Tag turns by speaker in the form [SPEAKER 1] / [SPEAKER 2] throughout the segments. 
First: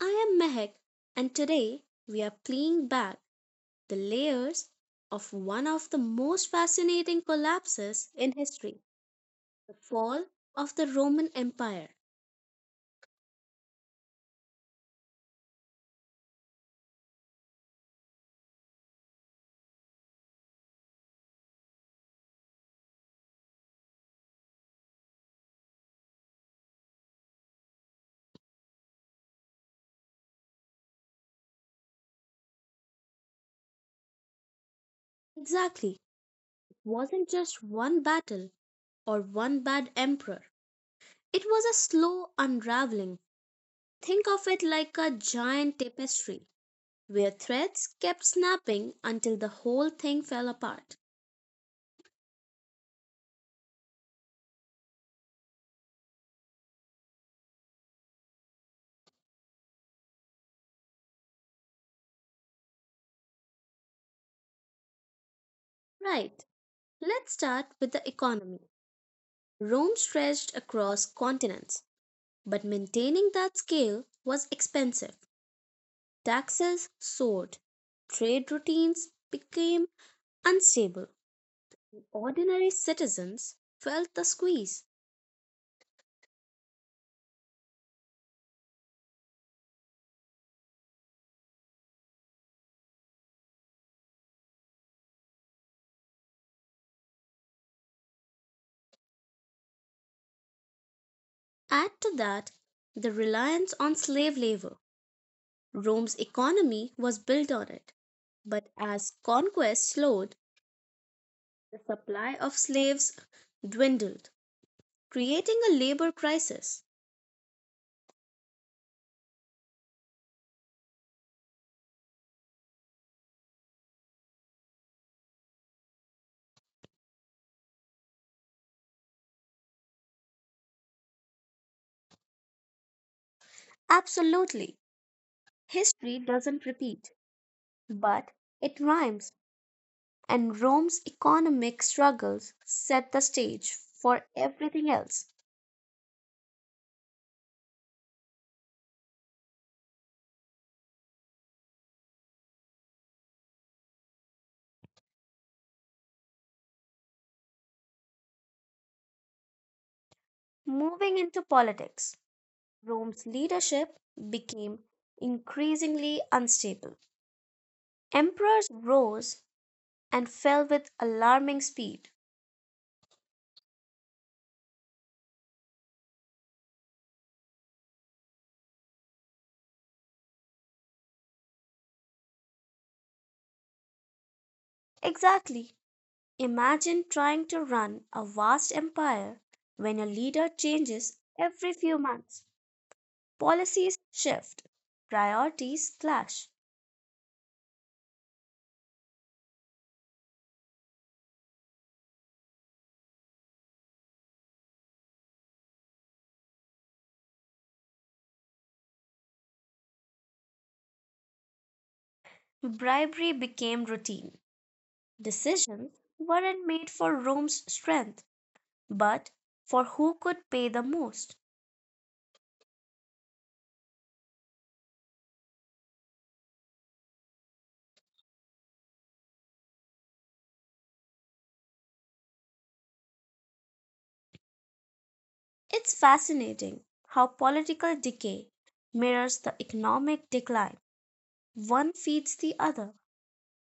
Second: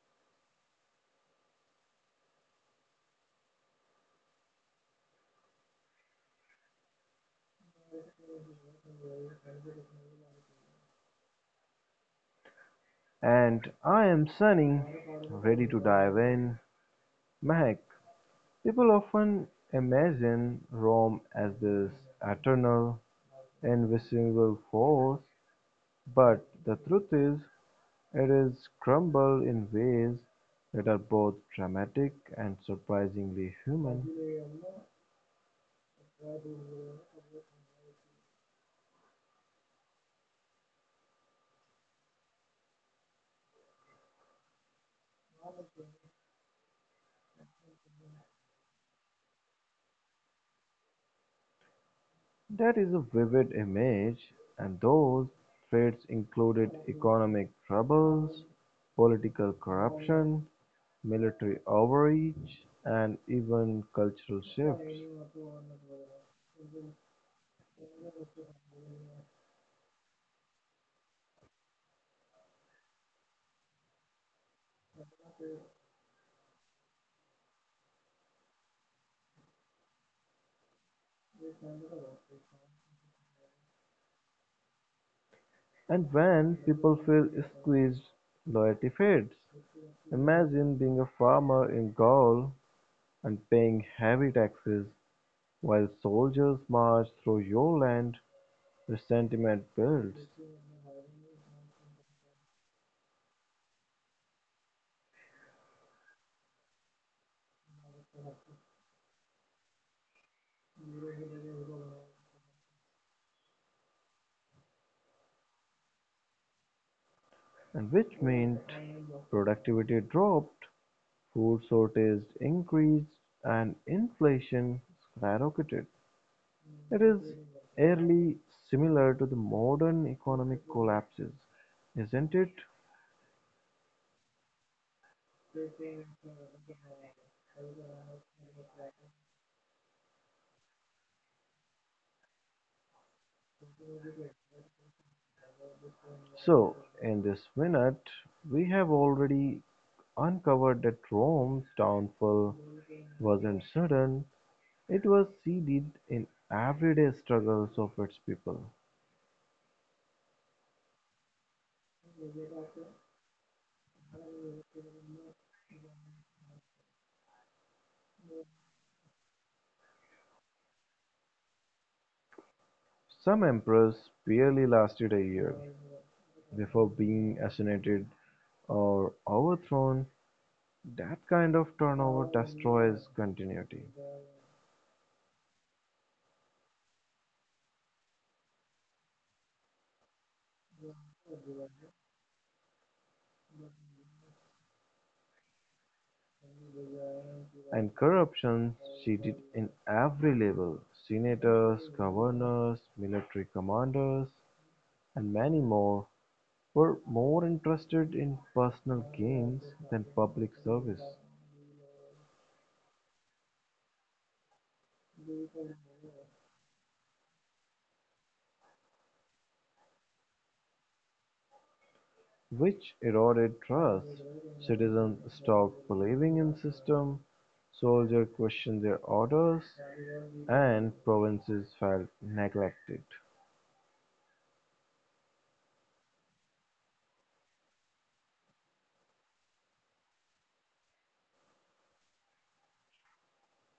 [SPEAKER 1] I am Mehak, and today we are peeling back the layers of one of the most fascinating collapses in history, the fall of the Roman Empire.
[SPEAKER 2] And I am Sunny, ready to dive in. Mac, people often imagine Rome as this eternal, invisible force, but the truth is, it is crumbled in ways that are both dramatic and surprisingly human.
[SPEAKER 1] Exactly, it wasn't just one battle or one bad emperor, it was a slow unraveling. Think of it like a giant tapestry where threads kept snapping until the whole thing fell apart.
[SPEAKER 2] That is a vivid image, and those threats included economic troubles, political corruption, military overreach, and even cultural shifts.
[SPEAKER 1] Right. Let's start with the economy. Rome stretched across continents, but maintaining that scale was expensive. Taxes soared, trade routines became unstable. Ordinary citizens felt the squeeze.
[SPEAKER 2] And when people feel squeezed, loyalty fades. Imagine being a farmer in Gaul and paying heavy taxes while soldiers march through your land, resentment builds,
[SPEAKER 1] Add to that the reliance on slave labor. Rome's economy was built on it, but as conquest slowed, the supply of slaves dwindled, creating a labor crisis.
[SPEAKER 2] and which meant productivity dropped, food shortages increased, and inflation skyrocketed. It is eerily similar to the modern economic collapses, isn't it?
[SPEAKER 1] Absolutely. History doesn't repeat, but it rhymes, and Rome's economic struggles set the stage for everything else.
[SPEAKER 2] So, in this minute, we have already uncovered that Rome's downfall wasn't sudden, it was seeded in everyday struggles of its people.
[SPEAKER 1] Moving into politics, Rome's leadership became increasingly unstable. Emperors rose and fell with alarming speed.
[SPEAKER 2] Some emperors barely lasted a year before being assassinated or overthrown. That kind of turnover destroys continuity.
[SPEAKER 1] Exactly. Imagine trying to run a vast empire when your leader changes every few months. Policies shift, priorities clash.
[SPEAKER 2] And corruption she did in every level: senators, governors, military commanders, and many more were more interested in personal gains than public service,
[SPEAKER 1] Bribery became routine. Decisions weren't made for Rome's strength, but for who could pay the most.
[SPEAKER 2] which eroded trust. Citizens stopped believing in system, soldiers questioned their orders, and provinces felt neglected.
[SPEAKER 1] It's fascinating how political decay mirrors the economic decline. One feeds the other.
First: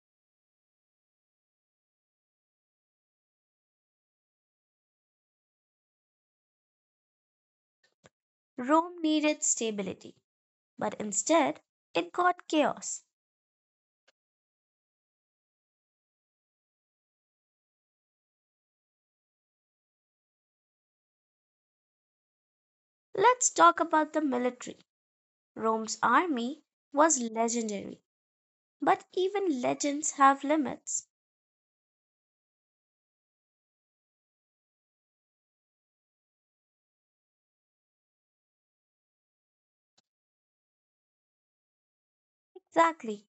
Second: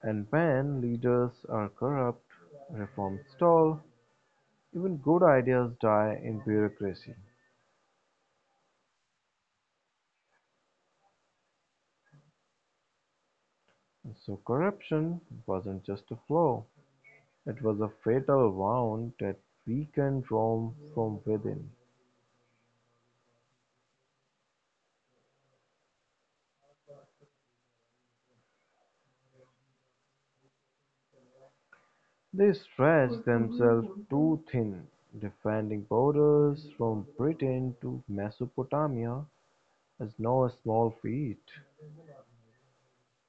[SPEAKER 2] And when leaders are corrupt, reforms stall. Even good ideas die in bureaucracy,
[SPEAKER 1] Rome needed stability, but instead it got chaos.
[SPEAKER 2] so corruption wasn't just a flaw, it was a fatal wound that weakened Rome from within.
[SPEAKER 1] Let's talk about the military. Rome's army was legendary, but even legends have limits.
[SPEAKER 2] They stretched themselves too thin, defending borders from Britain to Mesopotamia is no small feat,
[SPEAKER 1] Exactly.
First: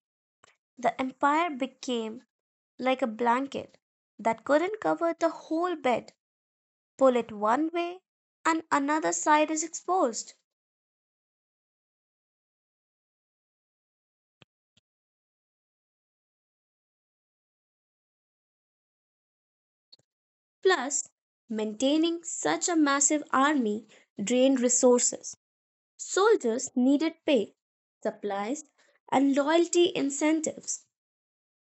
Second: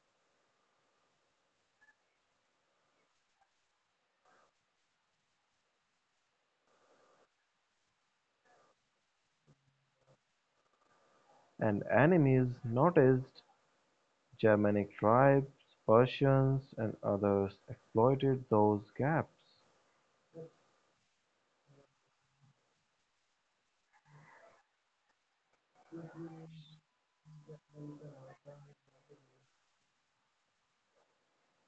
[SPEAKER 1] The empire became like a blanket that couldn't cover the whole bed. Pull it one way and another side is exposed.
[SPEAKER 2] and enemies noticed Germanic tribes, Persians, and others exploited those gaps.
[SPEAKER 1] Plus, maintaining such a massive army drained resources. Soldiers needed pay, supplies, and loyalty incentives.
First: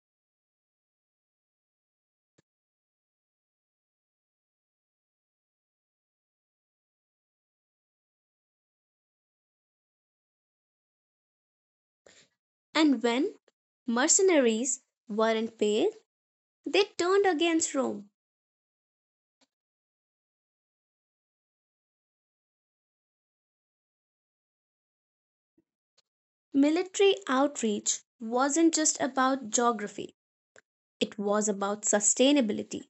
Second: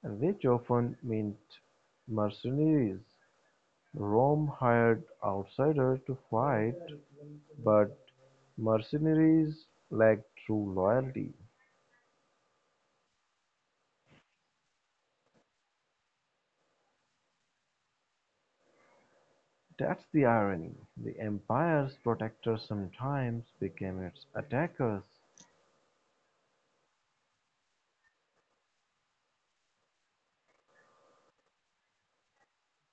[SPEAKER 2] Which often meant mercenaries; Rome hired outsiders to fight, but mercenaries lacked true loyalty.
[SPEAKER 1] And when mercenaries weren't paid, they turned against Rome.
[SPEAKER 2] That's the irony: the empire's protectors sometimes became its attackers.
[SPEAKER 1] Military outreach wasn't just about geography, it was about sustainability.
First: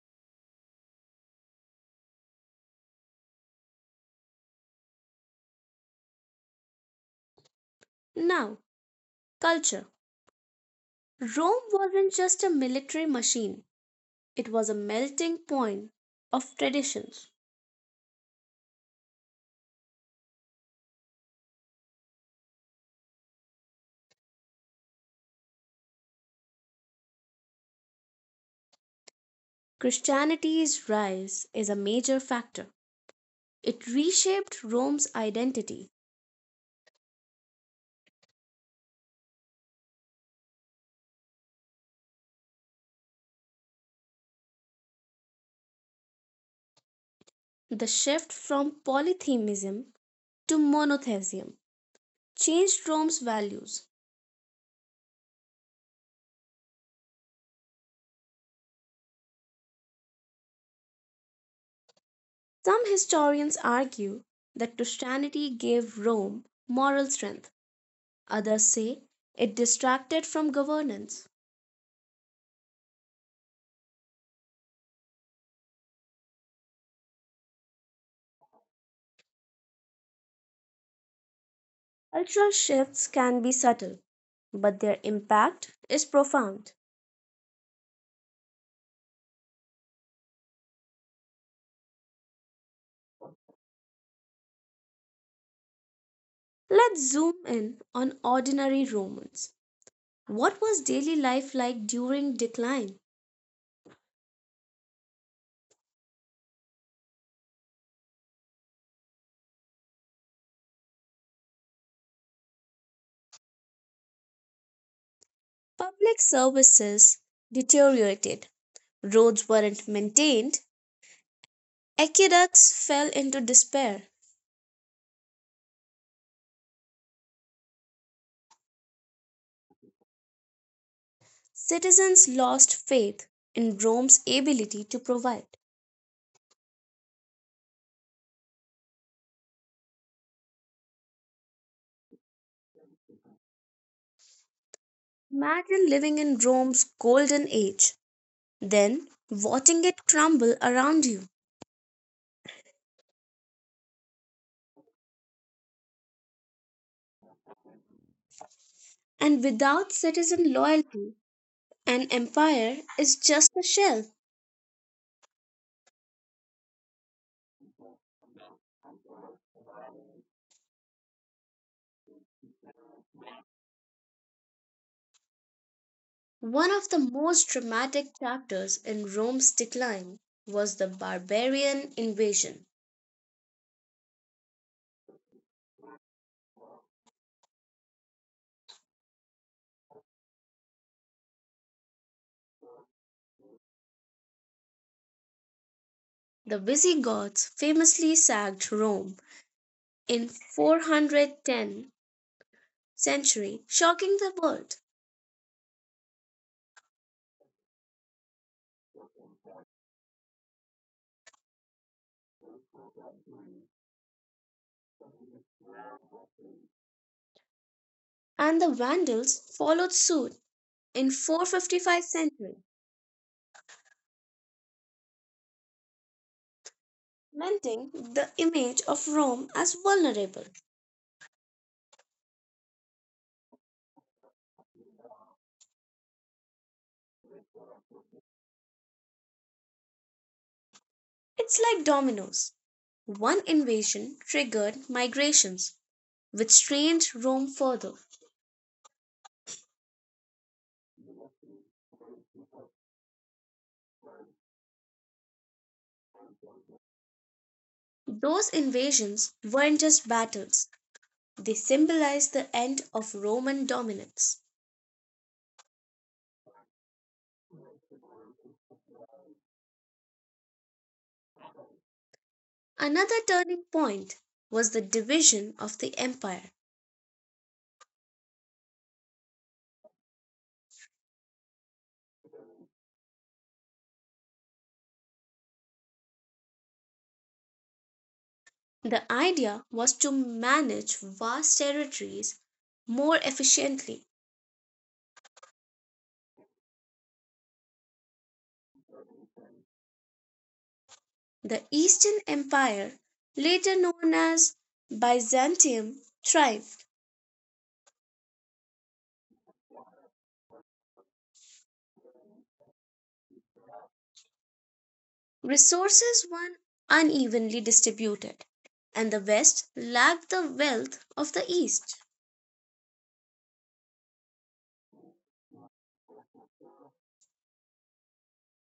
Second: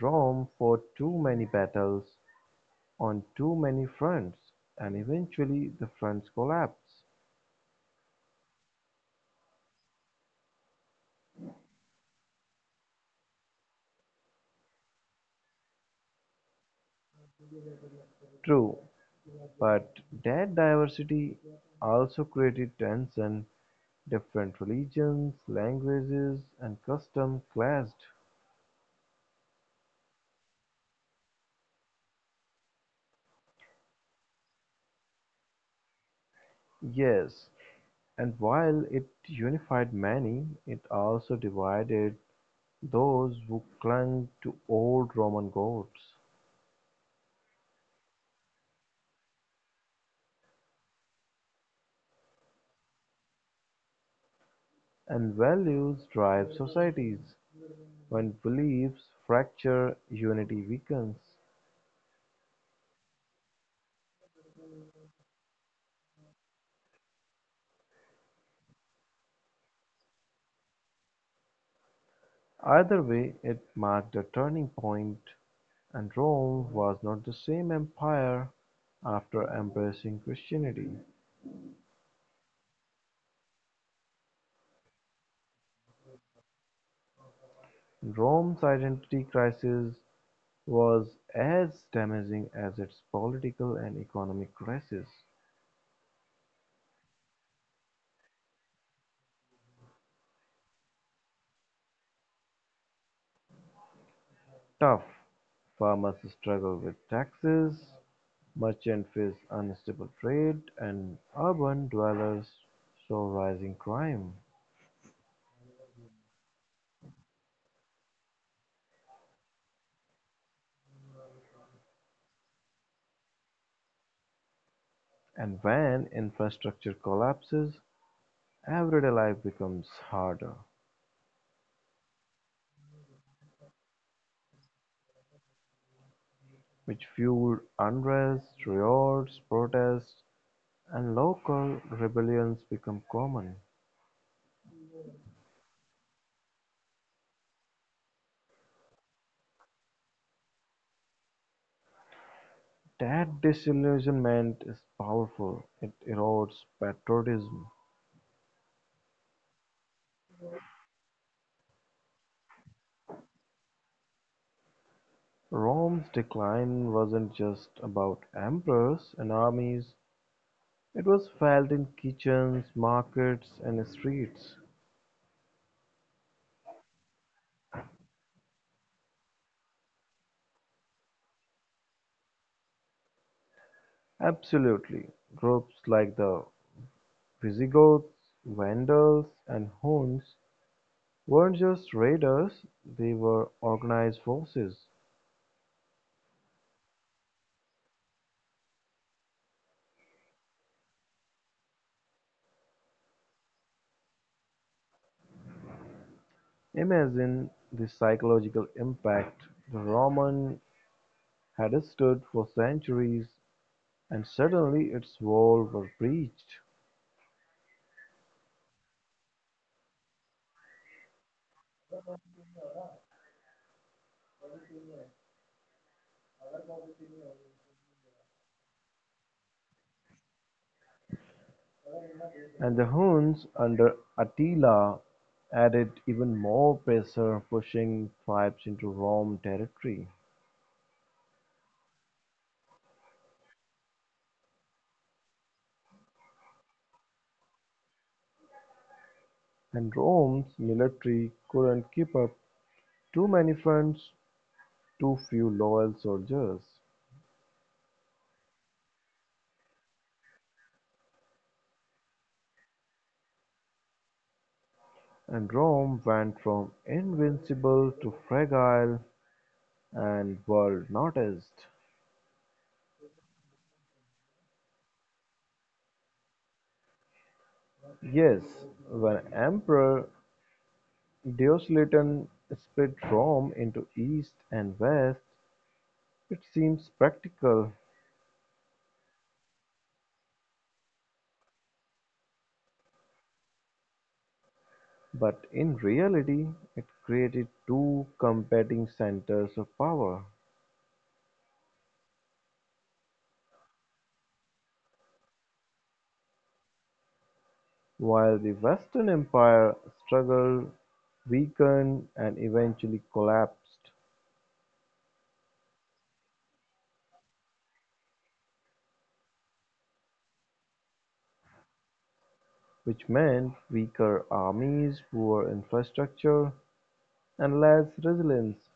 [SPEAKER 2] Rome fought too many battles on too many fronts, and eventually the fronts collapsed.
[SPEAKER 1] Now, culture. Rome wasn't just a military machine, it was a melting point of traditions.
[SPEAKER 2] True, but that diversity also created tension Different religions, languages and customs clashed,
[SPEAKER 1] Christianity's rise is a major factor. It reshaped Rome's identity.
[SPEAKER 2] yes, and while it unified many, it also divided those who clung to old Roman gods
[SPEAKER 1] The shift from polytheism to monotheism changed Rome's values.
[SPEAKER 2] and values drive societies. When beliefs fracture, unity weakens.
[SPEAKER 1] Some historians argue that Christianity gave Rome moral strength, others say it distracted from governance.
[SPEAKER 2] Either way, it marked a turning point, and Rome was not the same empire after embracing Christianity.
[SPEAKER 1] Ultra shifts can be subtle, but their impact is profound.
[SPEAKER 2] Rome's identity crisis was as damaging as its political and economic crisis.
[SPEAKER 1] Let's zoom in on ordinary Romans. What was daily life like during decline?
[SPEAKER 2] Tough farmers struggle with taxes, merchants face unstable trade, and urban dwellers saw rising crime.
[SPEAKER 1] Public services deteriorated, roads weren't maintained, aqueducts fell into despair,
[SPEAKER 2] And when infrastructure collapses, everyday life becomes harder,
[SPEAKER 1] citizens lost faith in Rome's ability to provide.
[SPEAKER 2] which fueled unrest, riots, protests, and local rebellions become common.
[SPEAKER 1] Imagine living in Rome's golden age, then watching it crumble around you.
[SPEAKER 2] That disillusionment is powerful; it erodes patriotism.
[SPEAKER 1] And without citizen loyalty, an empire is just a shell.
[SPEAKER 2] Rome's decline wasn't just about emperors and armies, it was felt in kitchens, markets, and streets.
[SPEAKER 1] One of the most dramatic chapters in Rome's decline was the barbarian invasion.
[SPEAKER 2] Absolutely. Groups like the Visigoths, Vandals, and Huns weren't just raiders, they were organized forces.
[SPEAKER 1] The Visigoths famously sacked Rome in 410 century, shocking the world,
[SPEAKER 2] Imagine the psychological impact the Roman had stood for centuries and suddenly its walls were breached,
[SPEAKER 1] and the Vandals followed suit in 455 century, cementing the image of Rome as vulnerable.
[SPEAKER 2] and the Huns under Attila added even more pressure, pushing tribes into Roman territory.
[SPEAKER 1] It's like dominoes. One invasion triggered migrations, which strained Rome further.
[SPEAKER 2] And Rome's military couldn't keep up. Too many fronts, too few loyal soldiers.
[SPEAKER 1] Those invasions weren't just battles, they symbolized the end of Roman dominance.
[SPEAKER 2] And Rome went from invincible to fragile and world noticed.
[SPEAKER 1] Another turning point was the division of the empire.
[SPEAKER 2] Yes, when Emperor Diocletian split Rome into east and west, it seems practical,
[SPEAKER 1] The idea was to manage vast territories more efficiently.
[SPEAKER 2] but in reality it created two competing centers of power.
[SPEAKER 1] The Eastern Empire, later known as Byzantium, thrived.
[SPEAKER 2] While the Western Empire struggled, weakened, and eventually collapsed,
[SPEAKER 1] Resources were unevenly distributed, and the West lacked the wealth of the East.
[SPEAKER 2] which meant weaker armies, poor infrastructure, and less resilience,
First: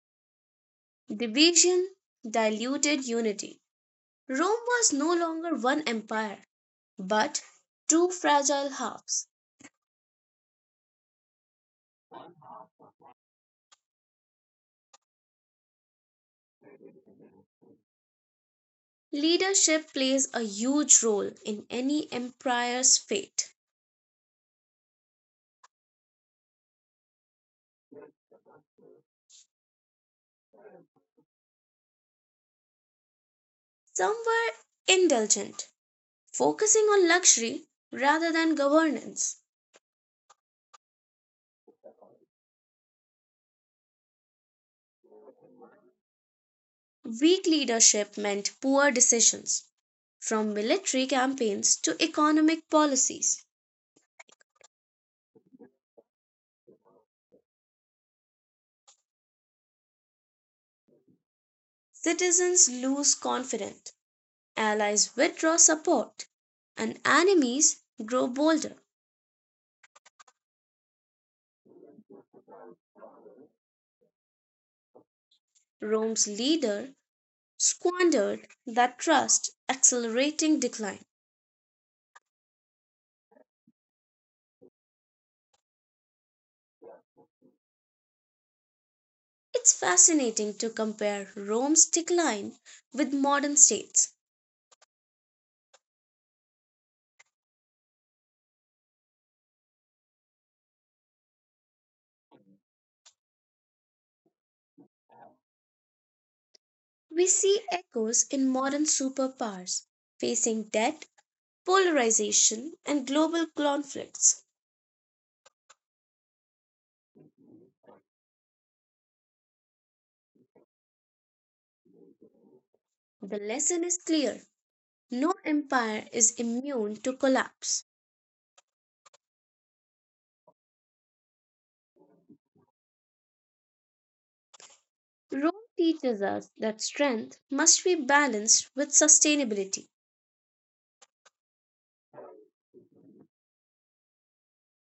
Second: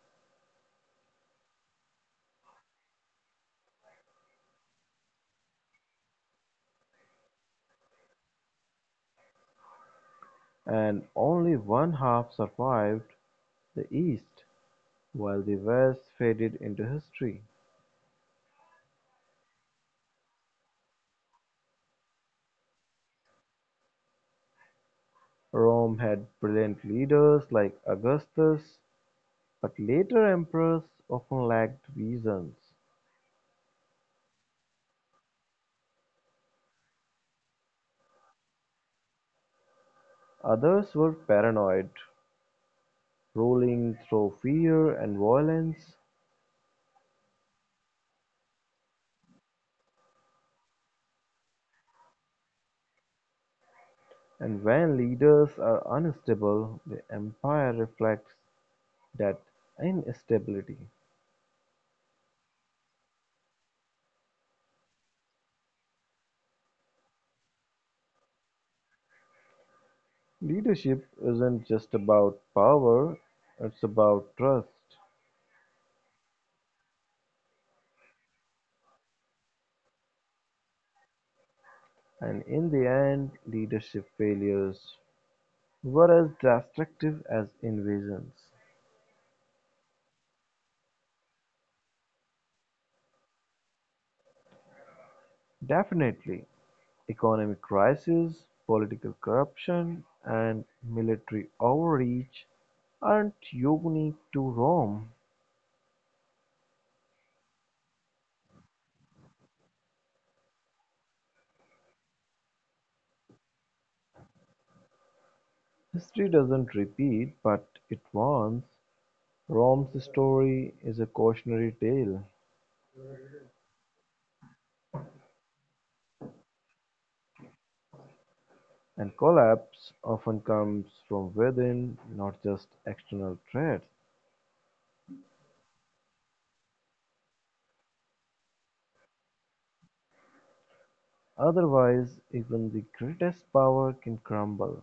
[SPEAKER 1] Division diluted unity. Rome was no longer one empire, but two fragile halves.
[SPEAKER 2] and only one half survived the East, while the West faded into history.
[SPEAKER 1] Leadership plays a huge role in any empire's fate.
[SPEAKER 2] Rome had brilliant leaders like Augustus, but later emperors often lacked visions;
[SPEAKER 1] Some were indulgent, focusing on luxury rather than governance.
[SPEAKER 2] others were paranoid, ruling through fear and violence,
[SPEAKER 1] Weak leadership meant poor decisions. From military campaigns to economic policies,
[SPEAKER 2] and when leaders are unstable, the empire reflects that instability.
[SPEAKER 1] citizens lose confidence, allies withdraw support, and enemies grow bolder.
[SPEAKER 2] Leadership isn't just about power, it's about trust,
[SPEAKER 1] Rome's leader squandered that trust, accelerating decline.
[SPEAKER 2] and in the end, leadership failures were as destructive as invasions.
[SPEAKER 1] It's fascinating to compare Rome's decline with modern states.
[SPEAKER 2] Definitely, economic crises, political corruption, and military overreach aren't unique to Rome.
[SPEAKER 1] We see echoes in modern superpowers facing debt, polarization, and global conflicts.
[SPEAKER 2] History doesn't repeat, but it warns. Rome's story is a cautionary tale,
[SPEAKER 1] The lesson is clear: no empire is immune to collapse.
[SPEAKER 2] and collapse often comes from within, not just external threats.
[SPEAKER 1] Rome teaches us that strength must be balanced with sustainability.
[SPEAKER 2] Otherwise, even the greatest power can crumble.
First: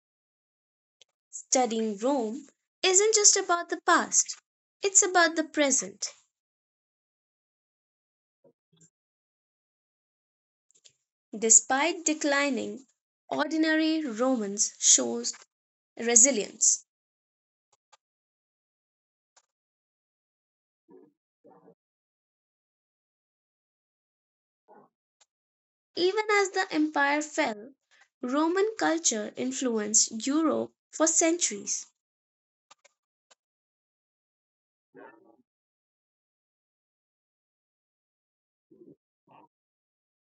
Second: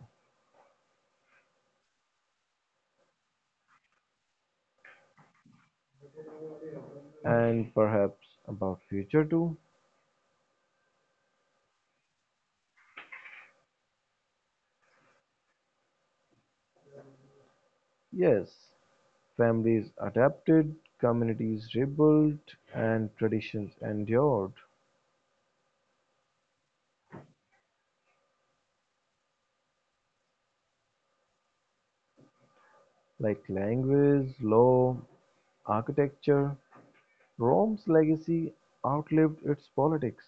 [SPEAKER 1] Studying Rome isn't just about the past, it's about the present.
[SPEAKER 2] And perhaps about future too?
[SPEAKER 1] Despite declining, ordinary Romans shows resilience.
[SPEAKER 2] Yes, families adapted, communities rebuilt, and traditions endured,
[SPEAKER 1] Even as the empire fell, Roman culture influenced Europe for centuries.
[SPEAKER 2] like language, law, architecture. Rome's legacy outlived its politics,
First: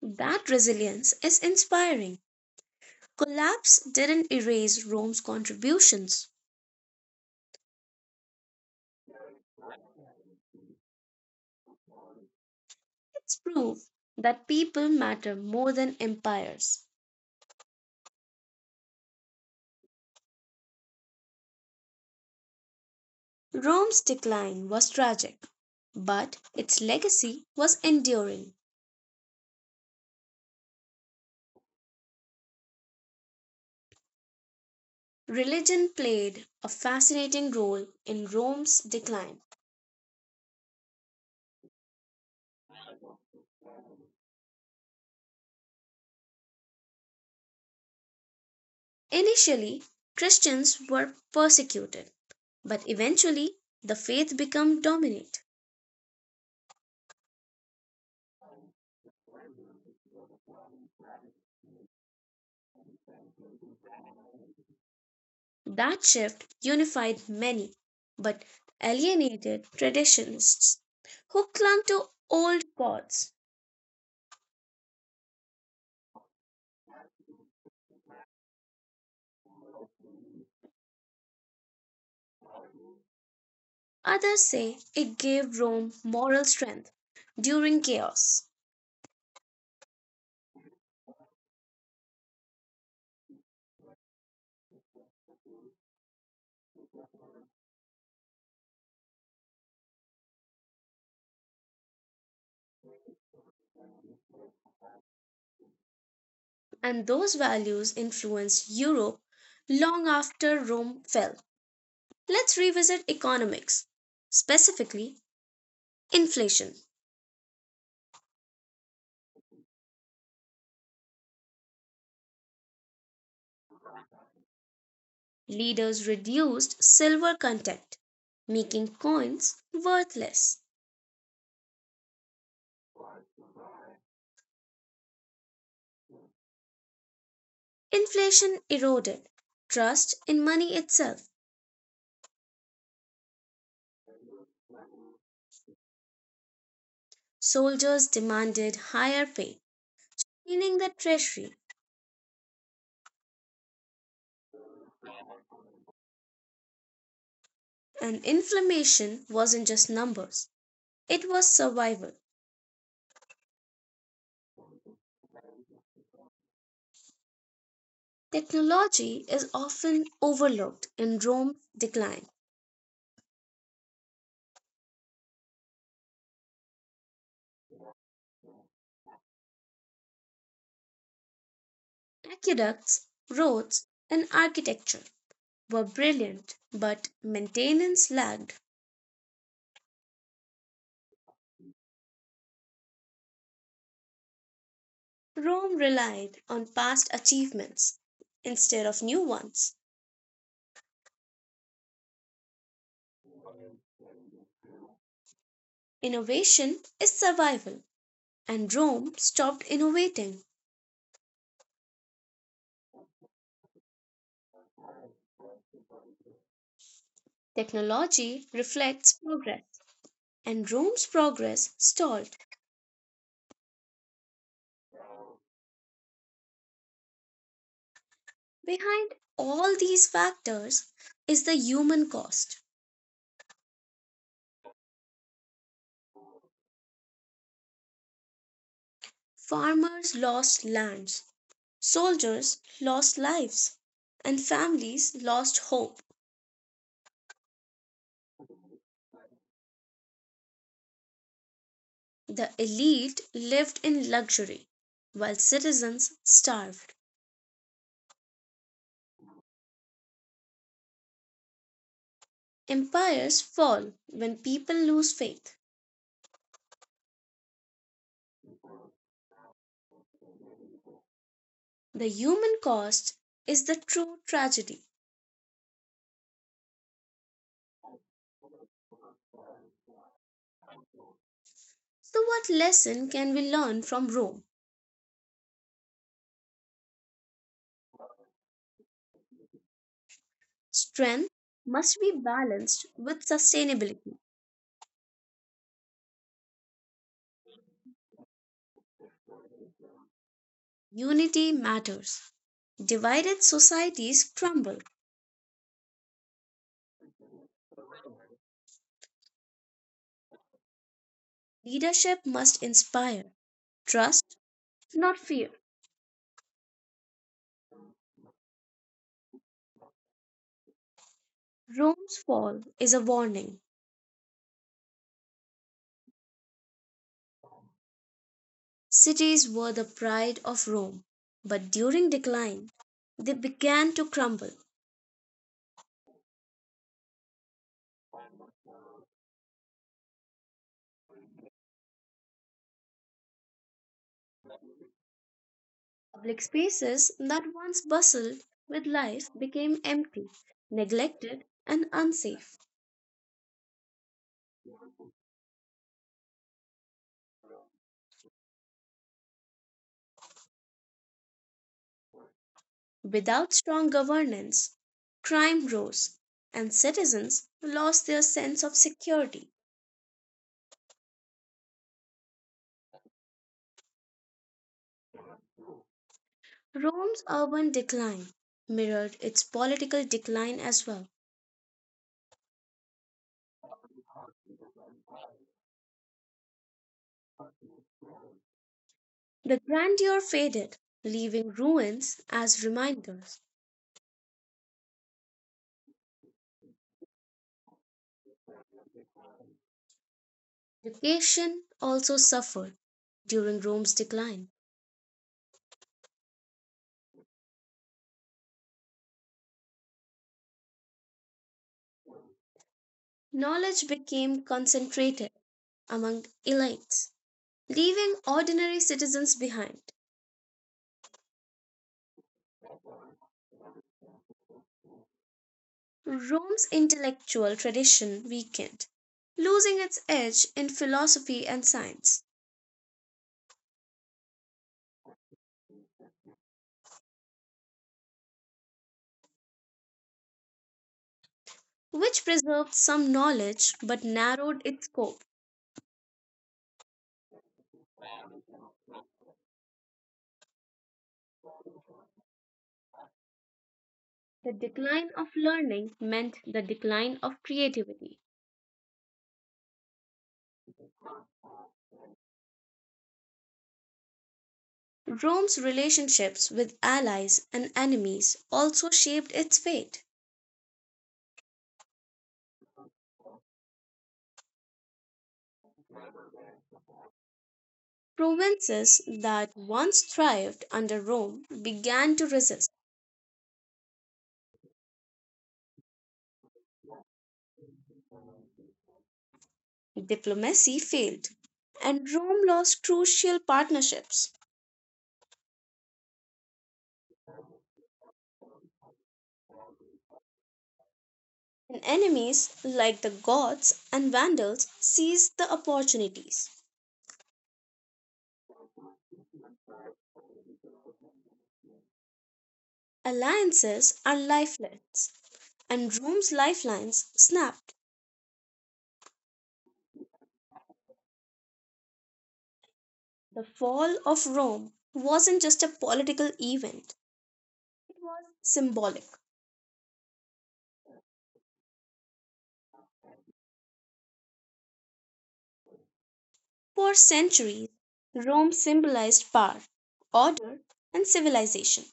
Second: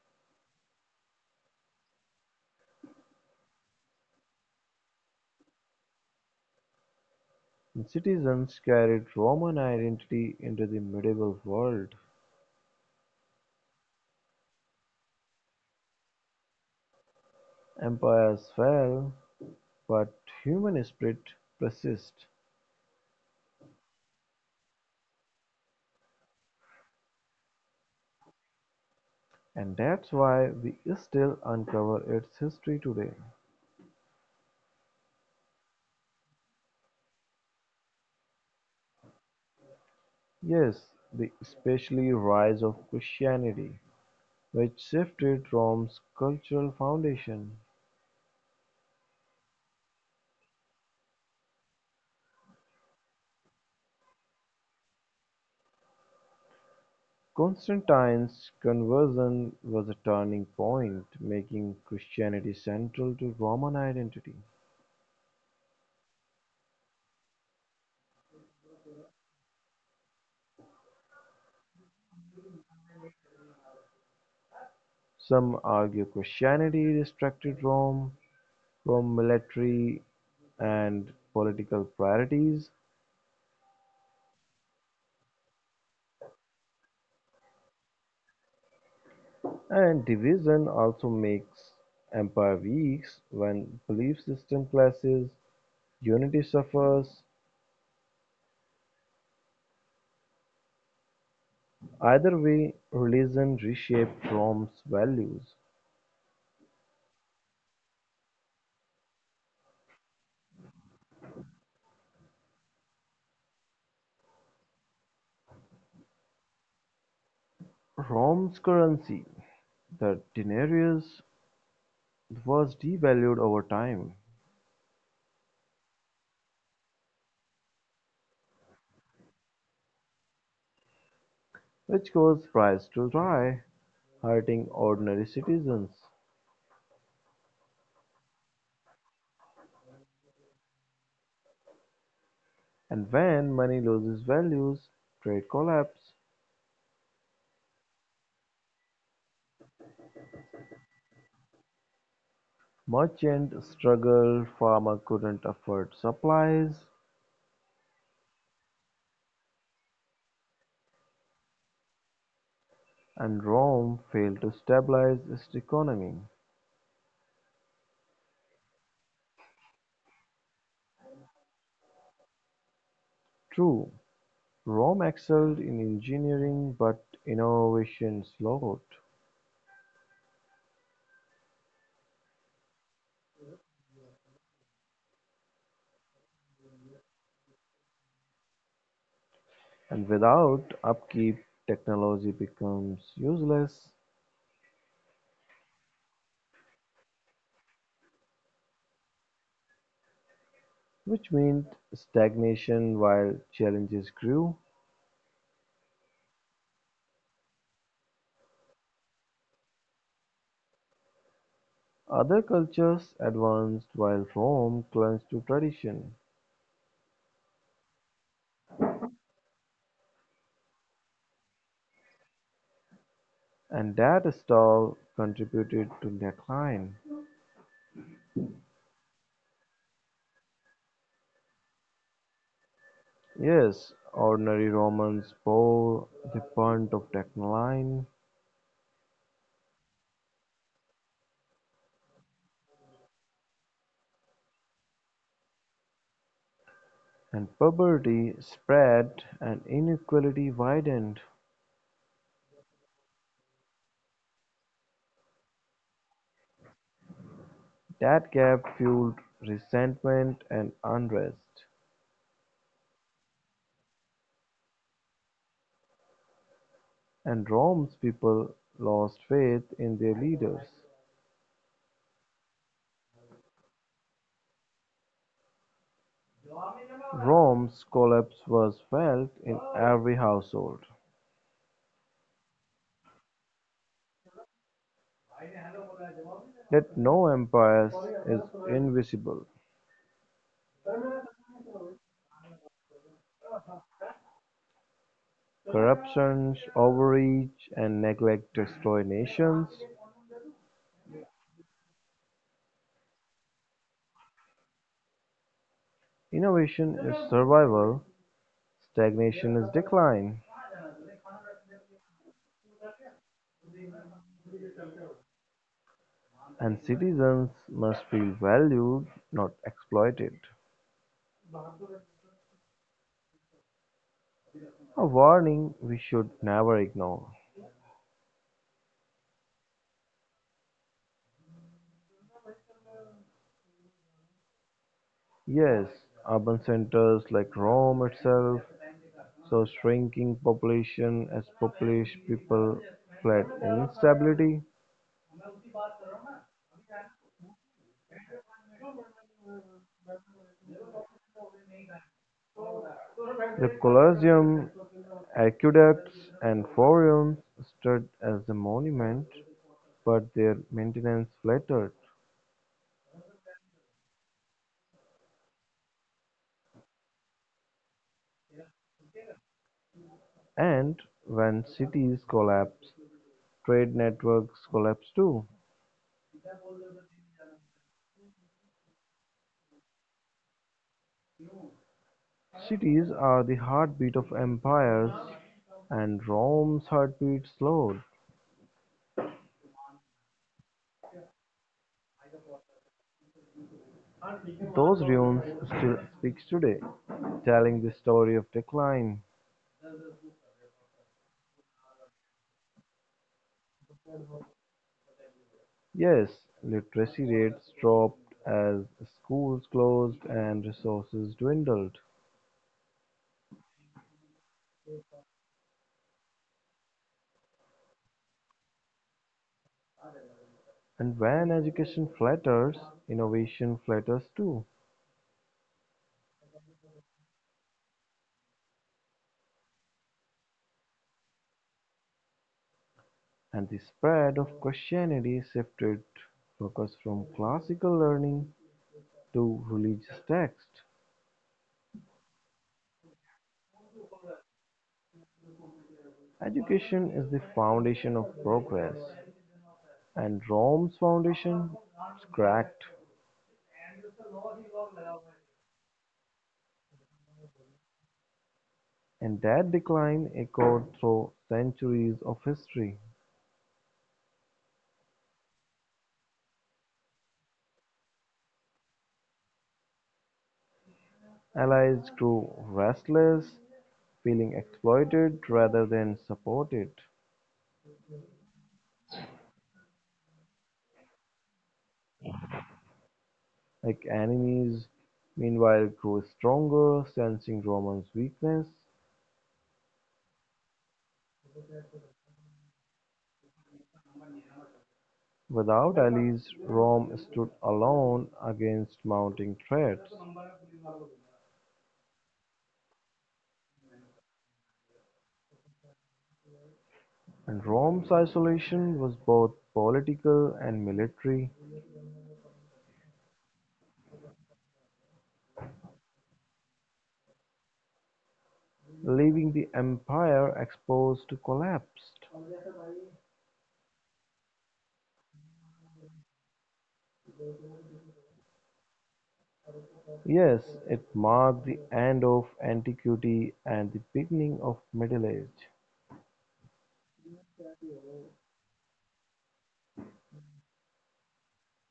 [SPEAKER 1] That resilience is inspiring. Collapse didn't erase Rome's contributions.
[SPEAKER 2] and citizens carried Roman identity into the medieval world.
[SPEAKER 1] It's proof that people matter more than empires.
[SPEAKER 2] Empires fell, but human spirit persists,
[SPEAKER 1] Rome's decline was tragic, but its legacy was enduring.
[SPEAKER 2] and that's why we still uncover its history today.
[SPEAKER 1] Religion played a fascinating role in Rome's decline.
[SPEAKER 2] Yes, the especially rise of Christianity. Which shifted Rome's cultural foundation.
[SPEAKER 1] Initially, Christians were persecuted, but eventually the faith became dominant.
[SPEAKER 2] Constantine's conversion was a turning point, making Christianity central to Roman identity.
[SPEAKER 1] That shift unified many, but alienated traditionalists who clung to old gods.
[SPEAKER 2] Some argue Christianity restricted Rome from military and political priorities,
[SPEAKER 1] Others say it gave Rome moral strength during chaos,
[SPEAKER 2] and division also makes empire weak when belief system clashes, unity suffers. Either way, religion reshaped Rome's values.
[SPEAKER 1] and those values influenced Europe long after Rome fell. Let's revisit economics, specifically inflation.
[SPEAKER 2] Rome's currency, the denarius, was devalued over time,
[SPEAKER 1] Leaders reduced silver content, making coins worthless.
[SPEAKER 2] which caused prices to rise, hurting ordinary citizens.
[SPEAKER 1] Inflation eroded trust in money itself;
[SPEAKER 2] And when money loses value, trade collapsed,
[SPEAKER 1] soldiers demanded higher pay, meaning the treasury;
[SPEAKER 2] merchants struggled, farmers couldn't afford supplies,
[SPEAKER 1] and inflammation wasn't just numbers, it was survival.
[SPEAKER 2] and Rome failed to stabilize its economy.
[SPEAKER 1] Technology is often overlooked in Rome's decline.
[SPEAKER 2] True, Rome excelled in engineering, but innovation slowed.
[SPEAKER 1] Aqueducts, roads, and architecture were brilliant, but maintenance lagged.
[SPEAKER 2] And without upkeep, technology becomes useless,
[SPEAKER 1] Rome relied on past achievements instead of new ones.
[SPEAKER 2] which meant stagnation while challenges grew.
[SPEAKER 1] Innovation is survival. And Rome stopped innovating.
[SPEAKER 2] Other cultures advanced while Rome clung to tradition,
[SPEAKER 1] Technology reflects progress, and Rome's progress stalled.
[SPEAKER 2] and that stall contributed to decline.
[SPEAKER 1] Behind all these factors is the human cost.
[SPEAKER 2] Yes, ordinary Romans bore the brunt of decline,
[SPEAKER 1] Farmers lost lands, soldiers lost lives, and families lost hope.
[SPEAKER 2] and poverty spread and inequality widened.
[SPEAKER 1] The elite lived in luxury, while citizens starved.
[SPEAKER 2] That gap fueled resentment and unrest.
[SPEAKER 1] Empires fall when people lose faith.
[SPEAKER 2] And Rome's people lost faith in their leaders.
[SPEAKER 1] The human cost is the true tragedy.
[SPEAKER 2] Rome's collapse was felt in every household.
[SPEAKER 1] So, what lesson can we learn from Rome?
[SPEAKER 2] Let no empire is invisible.
[SPEAKER 1] Strength must be balanced with sustainability.
[SPEAKER 2] Corruption, overreach, and neglect destroy nations.
[SPEAKER 1] Unity matters. Divided societies crumble.
[SPEAKER 2] Innovation is survival, stagnation is decline,
[SPEAKER 1] Leadership must inspire. Trust, not fear.
[SPEAKER 2] and citizens must feel valued, not exploited.
[SPEAKER 1] Rome's fall is a warning.
[SPEAKER 2] A warning we should never ignore.
[SPEAKER 1] Cities were the pride of Rome, but during decline, they began to crumble.
[SPEAKER 2] Yes, urban centers like Rome itself so shrinking population as Polish people fled instability,
[SPEAKER 1] Public spaces that once bustled with life became empty, neglected, and unsafe.
[SPEAKER 2] the Colosseum, aqueducts and forums stood as a monument, but their maintenance faltered.
[SPEAKER 1] Without strong governance, crime rose, and citizens lost their sense of security.
[SPEAKER 2] And when cities collapse, trade networks collapse too.
[SPEAKER 1] Rome's urban decline mirrored its political decline as well.
[SPEAKER 2] Cities are the heartbeat of empires, and Rome's heartbeat slowed.
[SPEAKER 1] The grandeur faded, leaving ruins as reminders.
[SPEAKER 2] Those ruins still speaks today, telling the story of decline.
[SPEAKER 1] Education also suffered during Rome's decline.
[SPEAKER 2] Yes, literacy rates dropped as schools closed and resources dwindled.
[SPEAKER 1] Knowledge became concentrated among elites, leaving ordinary citizens behind.
[SPEAKER 2] And when education flatters, innovation flatters too.
[SPEAKER 1] Rome's intellectual tradition weakened, losing its edge in philosophy and science,
[SPEAKER 2] And the spread of Christianity shifted focus from classical learning to religious texts.
[SPEAKER 1] which preserved some knowledge but narrowed its scope.
[SPEAKER 2] Education is the foundation of progress, and Rome's foundation is cracked,
[SPEAKER 1] The decline of learning meant the decline of creativity.
[SPEAKER 2] and that decline echoed through centuries of history.
[SPEAKER 1] Rome's relationships with allies and enemies also shaped its fate.
[SPEAKER 2] Allies grew restless, feeling exploited rather than supported,
[SPEAKER 1] Provinces that once thrived under Rome began to resist,
[SPEAKER 2] like enemies, meanwhile grew stronger, sensing Roman's weakness.
[SPEAKER 1] diplomacy failed, and Rome lost crucial partnerships.
[SPEAKER 2] Without allies, Rome stood alone against mounting threats,
[SPEAKER 1] And enemies like the Goths and Vandals seized the opportunities.
[SPEAKER 2] and Rome's isolation was both political and military,
[SPEAKER 1] Alliances are lifelines, and Rome's lifelines snapped.
[SPEAKER 2] leaving the empire exposed to collapse.
[SPEAKER 1] The fall of Rome wasn't just a political event, it was symbolic.
[SPEAKER 2] Yes, it marked the end of antiquity and the beginning of Middle Age.
[SPEAKER 1] For centuries, Rome symbolized power, order, and civilization.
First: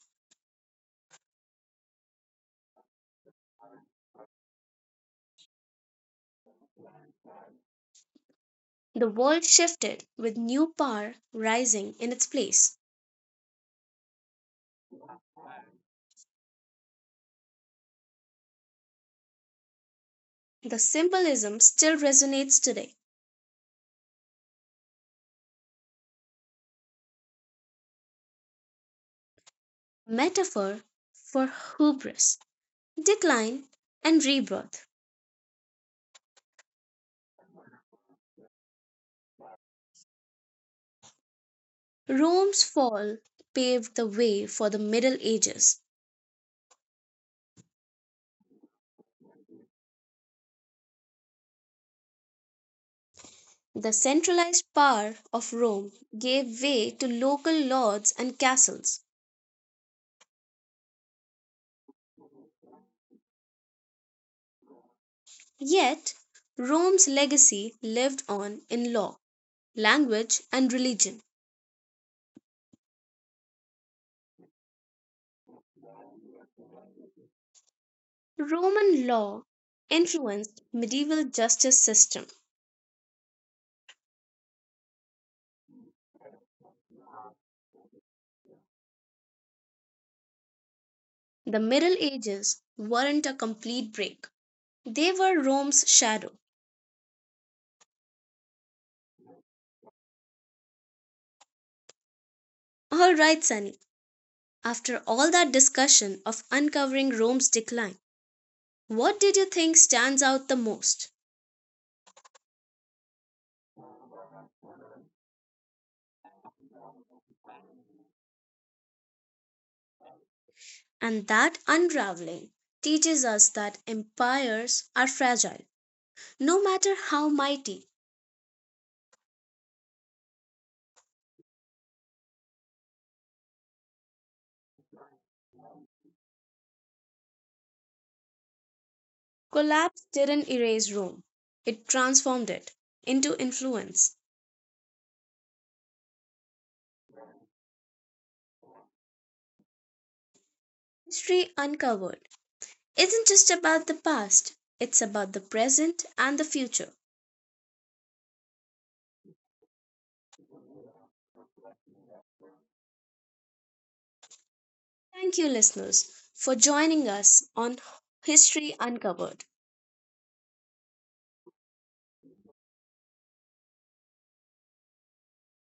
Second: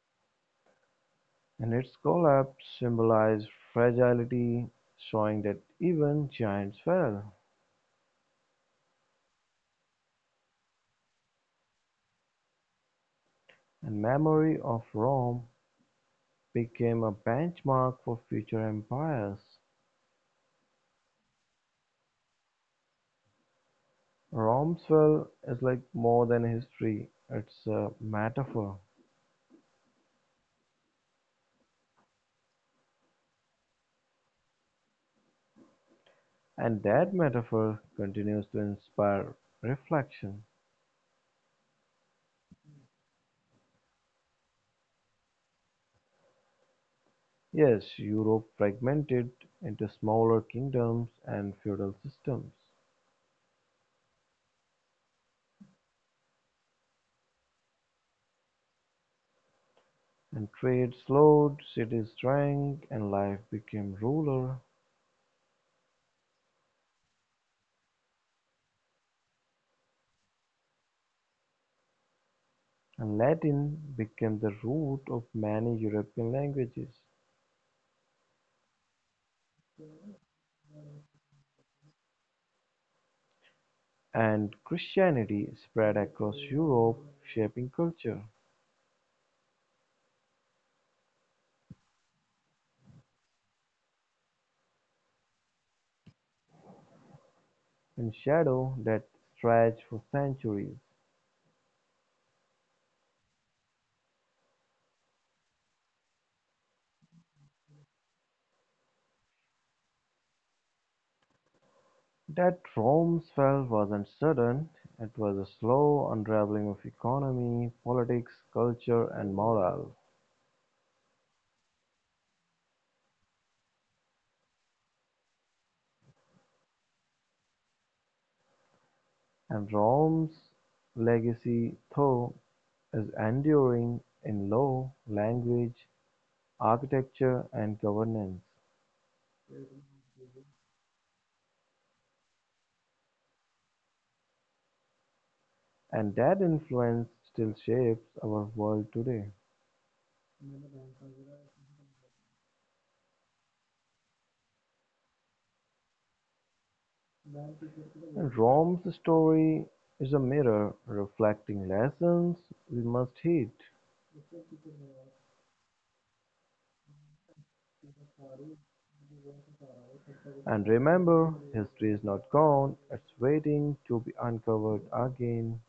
[SPEAKER 2] And its collapse symbolized fragility, showing that even giants fell,
[SPEAKER 1] The world shifted with new power rising in its place.
[SPEAKER 2] and memory of Rome became a benchmark for future empires.
[SPEAKER 1] The symbolism still resonates today.
[SPEAKER 2] Rome's fall is like more than history, it's a metaphor,
[SPEAKER 1] A metaphor for hubris, decline, and rebirth.
[SPEAKER 2] and that metaphor continues to inspire reflection.
[SPEAKER 1] Rome's fall paved the way for the Middle Ages.
[SPEAKER 2] Yes, Europe fragmented into smaller kingdoms and feudal systems,
[SPEAKER 1] The centralized power of Rome gave way to local lords and castles.
[SPEAKER 2] and trade slowed, cities shrank, and life became rural,
[SPEAKER 1] Yet Rome's legacy lived on in law, language, and religion.
[SPEAKER 2] and Latin became the root of many European languages.
[SPEAKER 1] Roman law influenced medieval justice system.
[SPEAKER 2] And Christianity spread across Europe, shaping culture
[SPEAKER 1] The Middle Ages weren't a complete break. They were Rome's shadow.
[SPEAKER 2] in shadow that stretched for centuries.
[SPEAKER 1] All right, Sunny. After all that discussion of uncovering Rome's decline, what did you think stands out the most?
[SPEAKER 2] That Rome's fall wasn't sudden, it was a slow unraveling of economy, politics, culture, and morale.
[SPEAKER 1] And that unraveling teaches us that empires are fragile, no matter how mighty.
[SPEAKER 2] And Rome's legacy, though, is enduring in law, language, architecture, and governance,
[SPEAKER 1] Collapse didn't erase Rome, it transformed it into influence.
[SPEAKER 2] and that influence still shapes our world today.
[SPEAKER 1] History uncovered isn't just about the past, it's about the present and the future.
[SPEAKER 2] Rome's story is a mirror reflecting lessons we must heed.
[SPEAKER 1] Thank you, listeners, for joining us on History Uncovered.
[SPEAKER 2] And remember, history is not gone, it's waiting to be uncovered again.